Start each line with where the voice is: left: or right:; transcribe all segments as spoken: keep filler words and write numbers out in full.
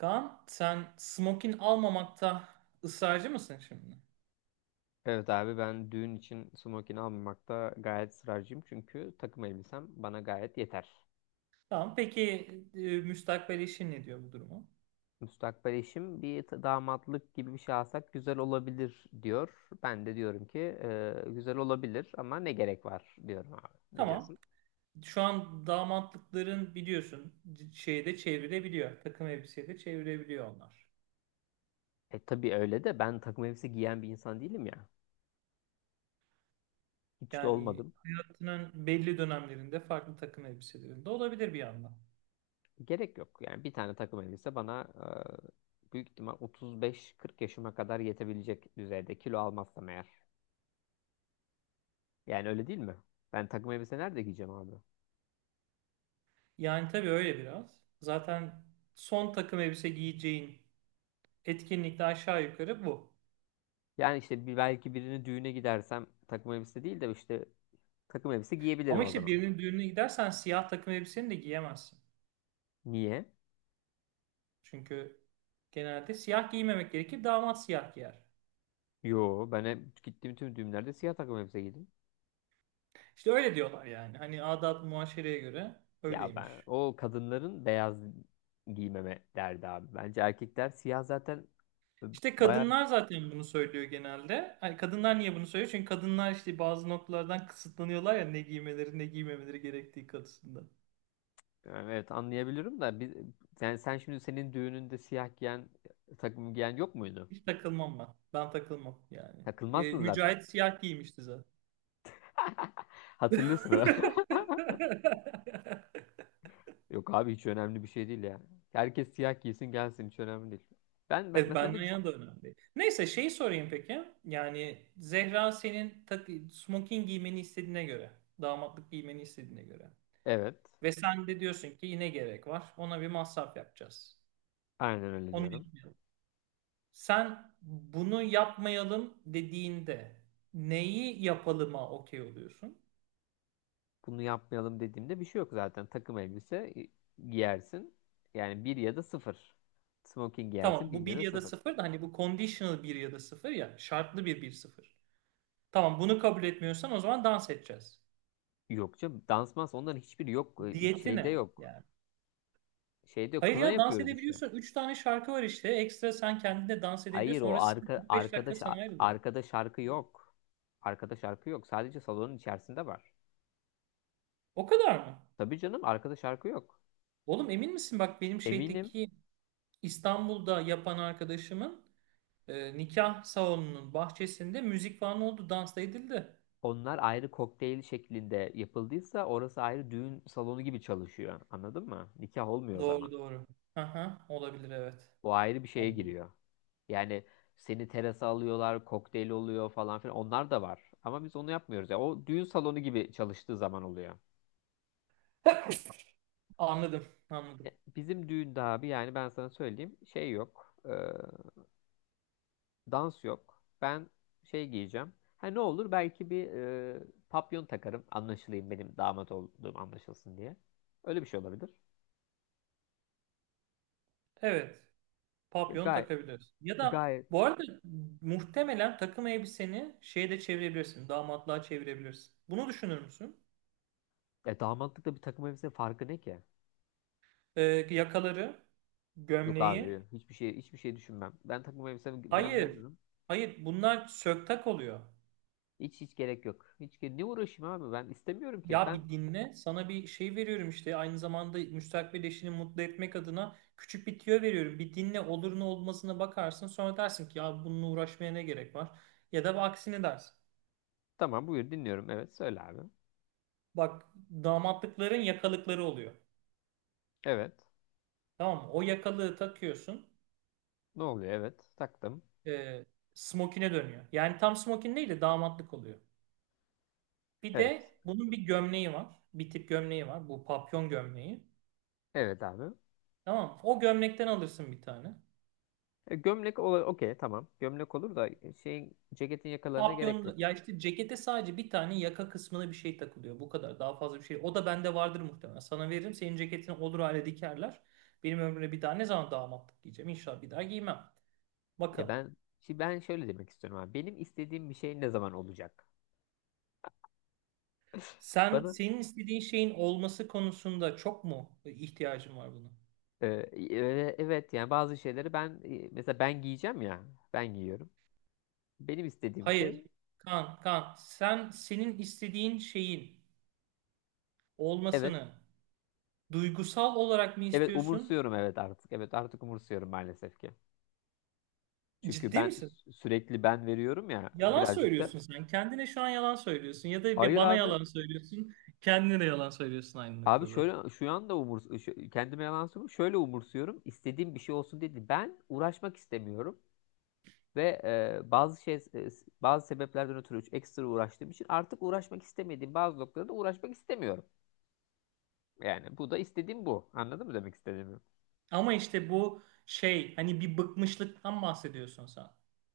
right: Kaan sen smokin almamakta ısrarcı mısın şimdi?
left: Evet abi, ben düğün için smokin almamakta gayet ısrarcıyım. Çünkü takım elbisem bana gayet yeter.
right: Tamam peki. E, müstakbel eşin ne diyor bu duruma?
left: Müstakbel eşim bir t- damatlık gibi bir şey alsak güzel olabilir diyor. Ben de diyorum ki "E, güzel olabilir ama ne gerek var diyorum abi. Ne
right: Tamam,
left: diyorsun?
right: şu an damatlıkların biliyorsun c- şeyde çevirebiliyor. Takım elbiseyle çevirebiliyor onlar.
left: E tabii öyle de ben takım elbise giyen bir insan değilim ya. Hiç de
right: Yani
left: olmadım.
right: hayatının belli dönemlerinde farklı takım elbiselerinde olabilir bir yandan.
left: Gerek yok. Yani bir tane takım elbise bana e, büyük ihtimal otuz beş kırk yaşıma kadar yetebilecek düzeyde, kilo almazsam eğer. Yani öyle değil mi? Ben takım elbise nerede giyeceğim abi?
right: Yani tabii öyle biraz. Zaten son takım elbise giyeceğin etkinlikte aşağı yukarı bu.
left: Yani işte bir, belki birini düğüne gidersem takım elbise değil de işte takım elbise giyebilirim
right: Ama
left: o
right: işte
left: zaman.
right: birinin düğününe gidersen siyah takım elbiseni de giyemezsin.
left: Niye?
right: Çünkü genelde siyah giymemek gerekir. Damat siyah giyer.
left: Yo, ben hep gittiğim tüm düğünlerde siyah takım elbise giydim.
right: İşte öyle diyorlar yani. Hani adat muaşereye göre
left: Ya ben
right: öyleymiş.
left: o kadınların beyaz giymeme derdi abi. Bence erkekler siyah zaten, e,
right: İşte
left: bayağı.
right: kadınlar zaten bunu söylüyor genelde. Hani kadınlar niye bunu söylüyor? Çünkü kadınlar işte bazı noktalardan kısıtlanıyorlar ya, ne giymeleri ne giymemeleri gerektiği konusunda.
left: Yani evet, anlayabilirim da biz, yani sen şimdi senin düğününde siyah giyen, takım giyen yok muydu?
right: Hiç takılmam ben. Ben takılmam yani. E,
left: Takılmazsın zaten.
right: Mücahit siyah giymişti zaten.
left: Hatırlıyorsun ha? Yok abi, hiç önemli bir şey değil yani. Herkes siyah giysin gelsin, hiç önemli değil. Ben, ben
right: Evet,
left: mesela ne
right: benden
left: düşün?
right: yana da önemli. Neyse şeyi sorayım peki. Yani Zehra senin tak smoking giymeni istediğine göre, damatlık giymeni istediğine göre.
left: Evet.
right: Ve sen de diyorsun ki yine gerek var. Ona bir masraf yapacağız.
left: Aynen öyle
right: Onu
left: diyorum.
right: yapmayalım. Sen bunu yapmayalım dediğinde neyi yapalıma okey oluyorsun?
left: Bunu yapmayalım dediğimde bir şey yok zaten. Takım elbise gi- giyersin. Yani bir ya da sıfır. Smoking giyersin,
right: Tamam,
left: bir
right: bu
left: ya
right: bir
left: da
right: ya da
left: sıfır.
right: sıfır da hani bu conditional bir ya da sıfır, ya şartlı bir bir sıfır. Tamam, bunu kabul etmiyorsan o zaman dans edeceğiz.
left: Yok canım, dansmaz, onların hiçbiri yok. Ee,
right: Diyeti
left: Şeyde
right: ne
left: yok.
right: yani?
left: Şeyde yok.
right: Hayır
left: Kına
right: ya, dans
left: yapıyoruz işte.
right: edebiliyorsun. Üç tane şarkı var işte. Ekstra sen kendine dans
left: Hayır,
right: edebiliyorsun.
left: o
right: Orası sana
left: arka,
right: kırk beş dakika
left: arkadaş
right: sana ayrılıyor.
left: arkada şarkı yok. Arkada şarkı yok. Sadece salonun içerisinde var.
right: O kadar mı?
left: Tabii canım, arkada şarkı yok.
right: Oğlum emin misin? Bak benim
left: Eminim.
right: şeydeki İstanbul'da yapan arkadaşımın e, nikah salonunun bahçesinde müzik falan oldu. Dans da edildi.
left: Onlar ayrı, kokteyl şeklinde yapıldıysa orası ayrı düğün salonu gibi çalışıyor. Anladın mı? Nikah olmuyor o zaman.
right: Doğru doğru. Aha, olabilir, evet.
left: O ayrı bir şeye
right: Olabilir.
left: giriyor. Yani seni terasa alıyorlar, kokteyl oluyor falan filan. Onlar da var. Ama biz onu yapmıyoruz. Ya o düğün salonu gibi çalıştığı zaman oluyor.
right: Anladım, anladım.
left: Ya, bizim düğünde abi yani ben sana söyleyeyim, şey yok. E, dans yok. Ben şey giyeceğim. Ha, ne olur, belki bir e, papyon takarım, anlaşılayım, benim damat olduğum anlaşılsın diye. Öyle bir şey olabilir.
right: Evet, papyon
left: Gayet
right: takabiliriz. Ya da
left: Gayet.
right: bu arada muhtemelen takım elbiseni şeye de çevirebilirsin, damatlığa çevirebilirsin. Bunu düşünür müsün?
left: E, damatlıkta bir takım elbise farkı ne ki?
right: e, Yakaları,
left: Yok abi,
right: gömleği.
left: hiçbir şey hiçbir şey düşünmem. Ben takım elbisemden
right: Hayır,
left: memnunum.
right: hayır, bunlar söktak oluyor.
left: Hiç hiç gerek yok. Hiç ge- ne uğraşayım abi, ben istemiyorum ki.
right: Ya
left: Ben
right: bir dinle, sana bir şey veriyorum işte, aynı zamanda müstakbel eşini mutlu etmek adına küçük bir tüyo veriyorum. Bir dinle, olur ne olmasına bakarsın, sonra dersin ki ya bununla uğraşmaya ne gerek var? Ya da aksini dersin.
left: tamam, buyur dinliyorum. Evet söyle abi.
right: Bak, damatlıkların yakalıkları oluyor.
left: Evet.
right: Tamam mı? O yakalığı takıyorsun.
left: Ne oluyor? Evet. Taktım.
right: E, smokine dönüyor. Yani tam smokin değil de damatlık oluyor. Bir
left: Evet.
right: de bunun bir gömleği var. Bir tip gömleği var. Bu papyon gömleği.
left: Evet abi.
right: Tamam mı? O gömlekten alırsın bir tane.
left: E, gömlek olur. Okey tamam. Gömlek olur da e, şeyin, ceketin yakalarına gerek yok.
right: Papyon ya, işte cekete sadece bir tane yaka kısmına bir şey takılıyor. Bu kadar. Daha fazla bir şey. O da bende vardır muhtemelen. Sana veririm. Senin ceketini olur hale dikerler. Benim ömrümde bir daha ne zaman damatlık giyeceğim? İnşallah bir daha giymem.
left: Ya
right: Bakalım.
left: ben şimdi, ben şöyle demek istiyorum abi. Benim istediğim bir şey ne zaman olacak?
right: Sen
left: Bana
right: senin istediğin şeyin olması konusunda çok mu ihtiyacın var buna?
left: Ee, e, evet, yani bazı şeyleri ben e, mesela, ben giyeceğim ya, ben giyiyorum. Benim istediğim
right: Hayır.
left: şey
right: Kan, kan. Sen senin istediğin şeyin
left: evet,
right: olmasını duygusal olarak mı
left: evet
right: istiyorsun?
left: umursuyorum, evet artık, evet artık umursuyorum maalesef ki. Çünkü
right: Ciddi
left: ben
right: misin?
left: sü- sürekli ben veriyorum ya
right: Yalan
left: birazcık da.
right: söylüyorsun sen. Kendine şu an yalan söylüyorsun. Ya da bir
left: Hayır
right: bana
left: abi,
right: yalan söylüyorsun. Kendine de yalan söylüyorsun aynı
left: abi
right: noktada.
left: şöyle, şu anda umurs şu, kendime yalan söylüyorum şöyle, umursuyorum, istediğim bir şey olsun dedi. Ben uğraşmak istemiyorum ve e, bazı şey e, bazı sebeplerden ötürü ekstra uğraştığım için artık uğraşmak istemediğim bazı noktalarda uğraşmak istemiyorum. Yani bu da istediğim bu. Anladın mı demek istediğimi?
right: Ama işte bu şey, hani bir bıkmışlıktan bahsediyorsun sen.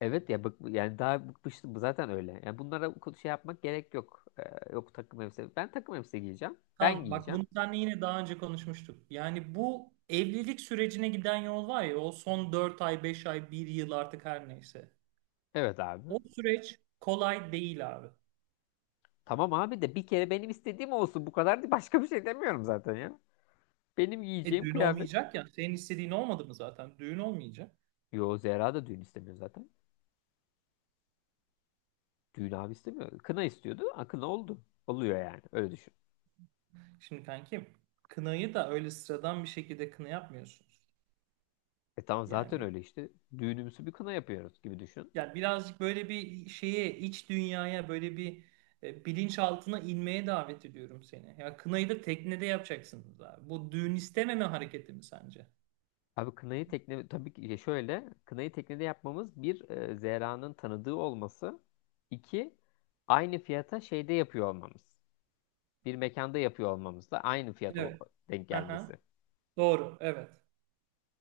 left: Evet ya bık, yani daha bıkmıştım bu, zaten öyle. Yani bunlara bu şey yapmak gerek yok. Ee, yok takım elbise. Ben takım elbise giyeceğim. Ben
right: Tamam bak,
left: giyeceğim.
right: bunu seninle yine daha önce konuşmuştuk. Yani bu evlilik sürecine giden yol var ya, o son dört ay, beş ay, bir yıl, artık her neyse.
left: Evet abi.
right: O süreç kolay değil abi.
left: Tamam abi de bir kere benim istediğim olsun. Bu kadar, değil başka bir şey demiyorum zaten ya. Benim
right: E
left: giyeceğim
right: düğün
left: kıyafet.
right: olmayacak ya. Senin istediğin olmadı mı zaten? Düğün olmayacak.
left: Yo, Zehra da düğün istemiyor zaten. Düğün abi istemiyor. Kına istiyordu. Ha, kına oldu. Oluyor yani. Öyle düşün.
right: Şimdi kankim, kınayı da öyle sıradan bir şekilde kına yapmıyorsunuz.
left: E tamam, zaten
right: Yani
left: öyle işte. Düğünümüzü bir kına yapıyoruz gibi düşün.
right: ya birazcık böyle bir şeye, iç dünyaya, böyle bir e, bilinçaltına inmeye davet ediyorum seni. Ya kınayı da teknede yapacaksınız abi. Bu düğün istememe hareketi mi sence?
left: Abi kınayı tekne, tabii ki şöyle, kınayı teknede yapmamız bir, e, Zehra'nın tanıdığı olması, iki, aynı fiyata şeyde yapıyor olmamız, bir mekanda yapıyor olmamız da aynı fiyat ol-
right: Evet.
left: denk
right: Aha.
left: gelmesi.
right: Doğru. Evet.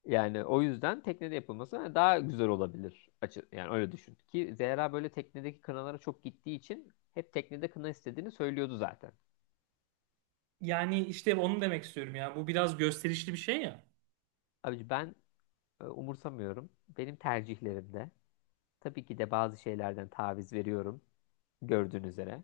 left: Yani o yüzden teknede yapılması daha güzel olabilir açı, yani öyle düşün ki Zehra böyle teknedeki kınalara çok gittiği için hep teknede kına istediğini söylüyordu zaten.
right: Yani işte onu demek istiyorum ya. Bu biraz gösterişli bir şey ya.
left: Abi ben e, umursamıyorum benim tercihlerimde. Tabii ki de bazı şeylerden taviz veriyorum, gördüğün üzere.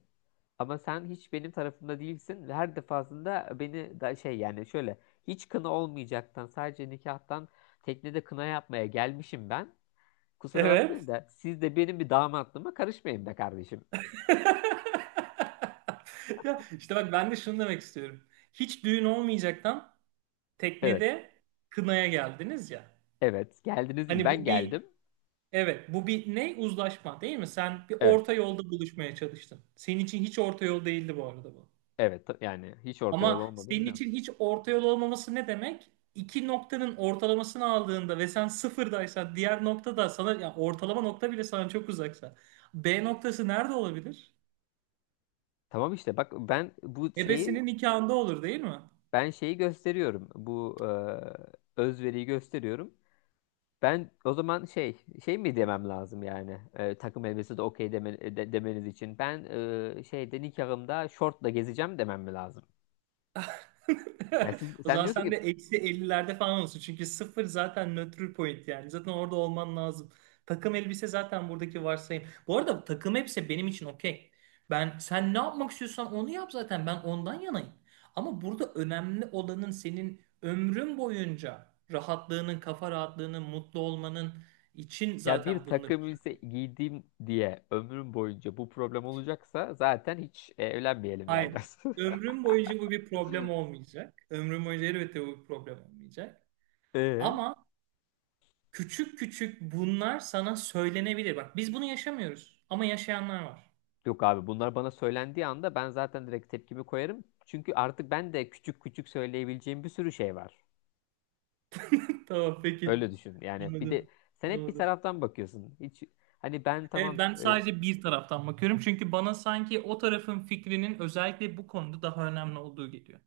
left: Ama sen hiç benim tarafımda değilsin ve her defasında beni da şey, yani şöyle, hiç kına olmayacaktan sadece nikahtan teknede kına yapmaya gelmişim ben. Kusura
right: Evet.
left: bakmayın da siz de benim bir damatlığıma karışmayın be kardeşim.
right: Ya işte bak, ben de şunu demek istiyorum. Hiç düğün olmayacaktan
left: Evet.
right: teknede kınaya geldiniz ya.
left: Evet. Geldiniz değil,
right: Hani
left: ben
right: bu bir,
left: geldim.
right: evet, bu bir ne, uzlaşma değil mi? Sen bir
left: Evet.
right: orta yolda buluşmaya çalıştın. Senin için hiç orta yol değildi bu arada bu.
left: Evet. ta- Yani hiç orta yol
right: Ama
left: olmadığını
right: senin
left: biliyorsun.
right: için hiç orta yol olmaması ne demek? İki noktanın ortalamasını aldığında ve sen sıfırdaysan, diğer nokta da sana, ya ortalama nokta bile sana çok uzaksa. B noktası nerede olabilir?
left: Tamam işte bak, ben bu şeyi
right: Ebesinin nikahında olur değil mi?
left: ben şeyi gösteriyorum. Bu e, özveriyi gösteriyorum. Ben o zaman şey, şey mi demem lazım yani, e, takım elbisesi de okey deme- e, de- demeniz için ben, e, şeyde nikahımda şortla gezeceğim demem mi lazım? Yani siz,
right: O
left: sen
right: zaman
left: diyorsun
right: sen de
left: ki
right: eksi ellilerde falan olsun. Çünkü sıfır zaten nötr point yani. Zaten orada olman lazım. Takım elbise zaten buradaki varsayım. Bu arada takım elbise benim için okey. Ben, sen ne yapmak istiyorsan onu yap zaten. Ben ondan yanayım. Ama burada önemli olanın senin ömrün boyunca rahatlığının, kafa rahatlığının, mutlu olmanın için
left: ya bir
right: zaten bunları.
left: takım elbise giydim diye ömrüm boyunca bu problem olacaksa zaten hiç e, evlenmeyelim yani.
right: Hayır. Ömrüm boyunca bu bir problem olmayacak. Ömrüm boyunca elbette bu bir problem olmayacak.
left: Ee?
right: Ama küçük küçük bunlar sana söylenebilir. Bak biz bunu yaşamıyoruz ama yaşayanlar var.
left: Yok abi, bunlar bana söylendiği anda ben zaten direkt tepkimi koyarım. Çünkü artık ben de küçük küçük söyleyebileceğim bir sürü şey var.
right: Tamam peki.
left: Öyle düşün yani, bir de
right: Anladım.
left: sen hep bir
right: Anladım.
left: taraftan bakıyorsun. Hiç. Hani ben
right: Evet,
left: tamam
right: ben
left: e,
right: sadece bir taraftan bakıyorum çünkü bana sanki o tarafın fikrinin özellikle bu konuda daha önemli olduğu geliyor.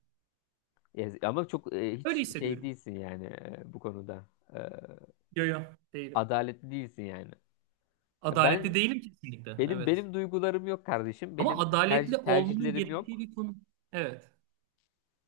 left: ya, ama çok e,
right: Öyle
left: hiç şey
right: hissediyorum.
left: değilsin yani e, bu konuda. E,
right: Yo yo, değilim.
left: adaletli değilsin yani. E, ben
right: Adaletli değilim kesinlikle.
left: benim
right: Evet.
left: benim duygularım yok kardeşim.
right: Ama
left: Benim tercih
right: adaletli olmanın
left: tercihlerim
right: gerektiği
left: yok.
right: bir konu. Evet.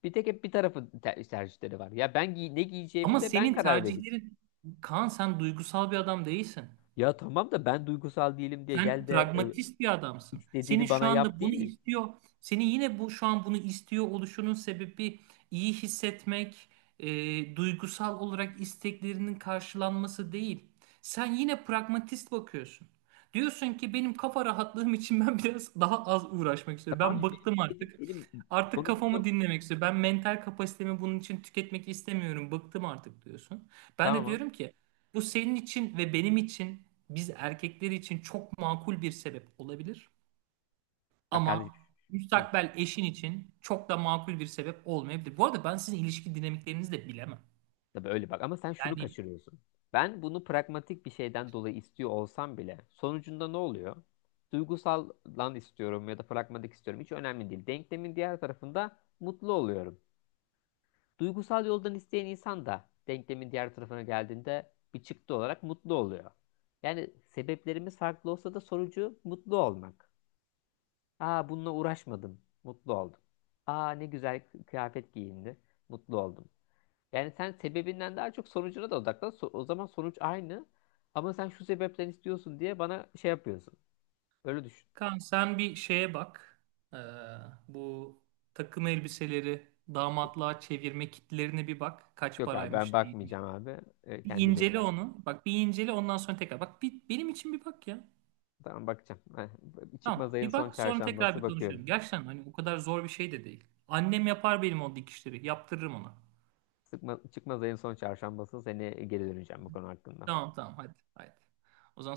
left: Bir tek hep bir tarafın ter- tercihleri var. Ya ben giy- ne giyeceğimi
right: Ama
left: de ben
right: senin
left: karar vereyim.
right: tercihlerin, Kaan sen duygusal bir adam değilsin.
left: Ya tamam da ben duygusal değilim diye
right: Sen
left: gel de e,
right: pragmatist bir adamsın. Senin
left: istediğini
right: şu
left: bana yap
right: anda
left: değil
right: bunu
left: mi?
right: istiyor, senin yine bu şu an bunu istiyor oluşunun sebebi iyi hissetmek, e, duygusal olarak isteklerinin karşılanması değil. Sen yine pragmatist bakıyorsun. Diyorsun ki benim kafa rahatlığım için ben biraz daha az uğraşmak istiyorum.
left: Tamam
right: Ben
left: abi, benim
right: bıktım
left: istediğim
right: artık.
left: benim
right: Artık
left: sonucunda
right: kafamı dinlemek istiyorum. Ben mental kapasitemi bunun için tüketmek istemiyorum. Bıktım artık diyorsun. Ben de
left: tamam.
right: diyorum ki bu senin için ve benim için, biz erkekler için çok makul bir sebep olabilir
left: Bak kardeşim.
right: ama
left: Hı.
right: müstakbel eşin için çok da makul bir sebep olmayabilir. Bu arada ben sizin ilişki dinamiklerinizi de bilemem.
left: Tabii öyle bak, ama sen şunu
right: Yani
left: kaçırıyorsun. Ben bunu pragmatik bir şeyden dolayı istiyor olsam bile sonucunda ne oluyor? Duygusal lan istiyorum ya da pragmatik istiyorum, hiç önemli değil. Denklemin diğer tarafında mutlu oluyorum. Duygusal yoldan isteyen insan da denklemin diğer tarafına geldiğinde bir çıktı olarak mutlu oluyor. Yani sebeplerimiz farklı olsa da sonucu mutlu olmak. Aa, bununla uğraşmadım, mutlu oldum. Aa ne güzel kıyafet giyindi, mutlu oldum. Yani sen sebebinden daha çok sonucuna da odaklan. So- O zaman sonuç aynı. Ama sen şu sebepten istiyorsun diye bana şey yapıyorsun. Öyle düşün.
right: kan, sen bir şeye bak. Ee, bu takım elbiseleri damatlığa çevirme kitlerine bir bak. Kaç
left: Yok abi, ben
right: paraymış değilmiş.
left: bakmayacağım abi. E,
right: Bir
left: kendine iyi
right: incele
left: bak.
right: onu. Bak bir incele, ondan sonra tekrar. Bak bir, benim için bir bak ya.
left: Tamam, bakacağım. Ha, çıkmaz
right: Tamam.
left: ayın
right: Bir
left: son
right: bak sonra tekrar
left: çarşambası
right: bir
left: bakıyorum.
right: konuşalım. Gerçekten hani o kadar zor bir şey de değil. Annem yapar benim o dikişleri. Yaptırırım ona.
left: Sıkma, çıkmaz ayın son çarşambası seni geri döneceğim bu konu hakkında.
right: Tamam tamam, hadi. Hadi. O zaman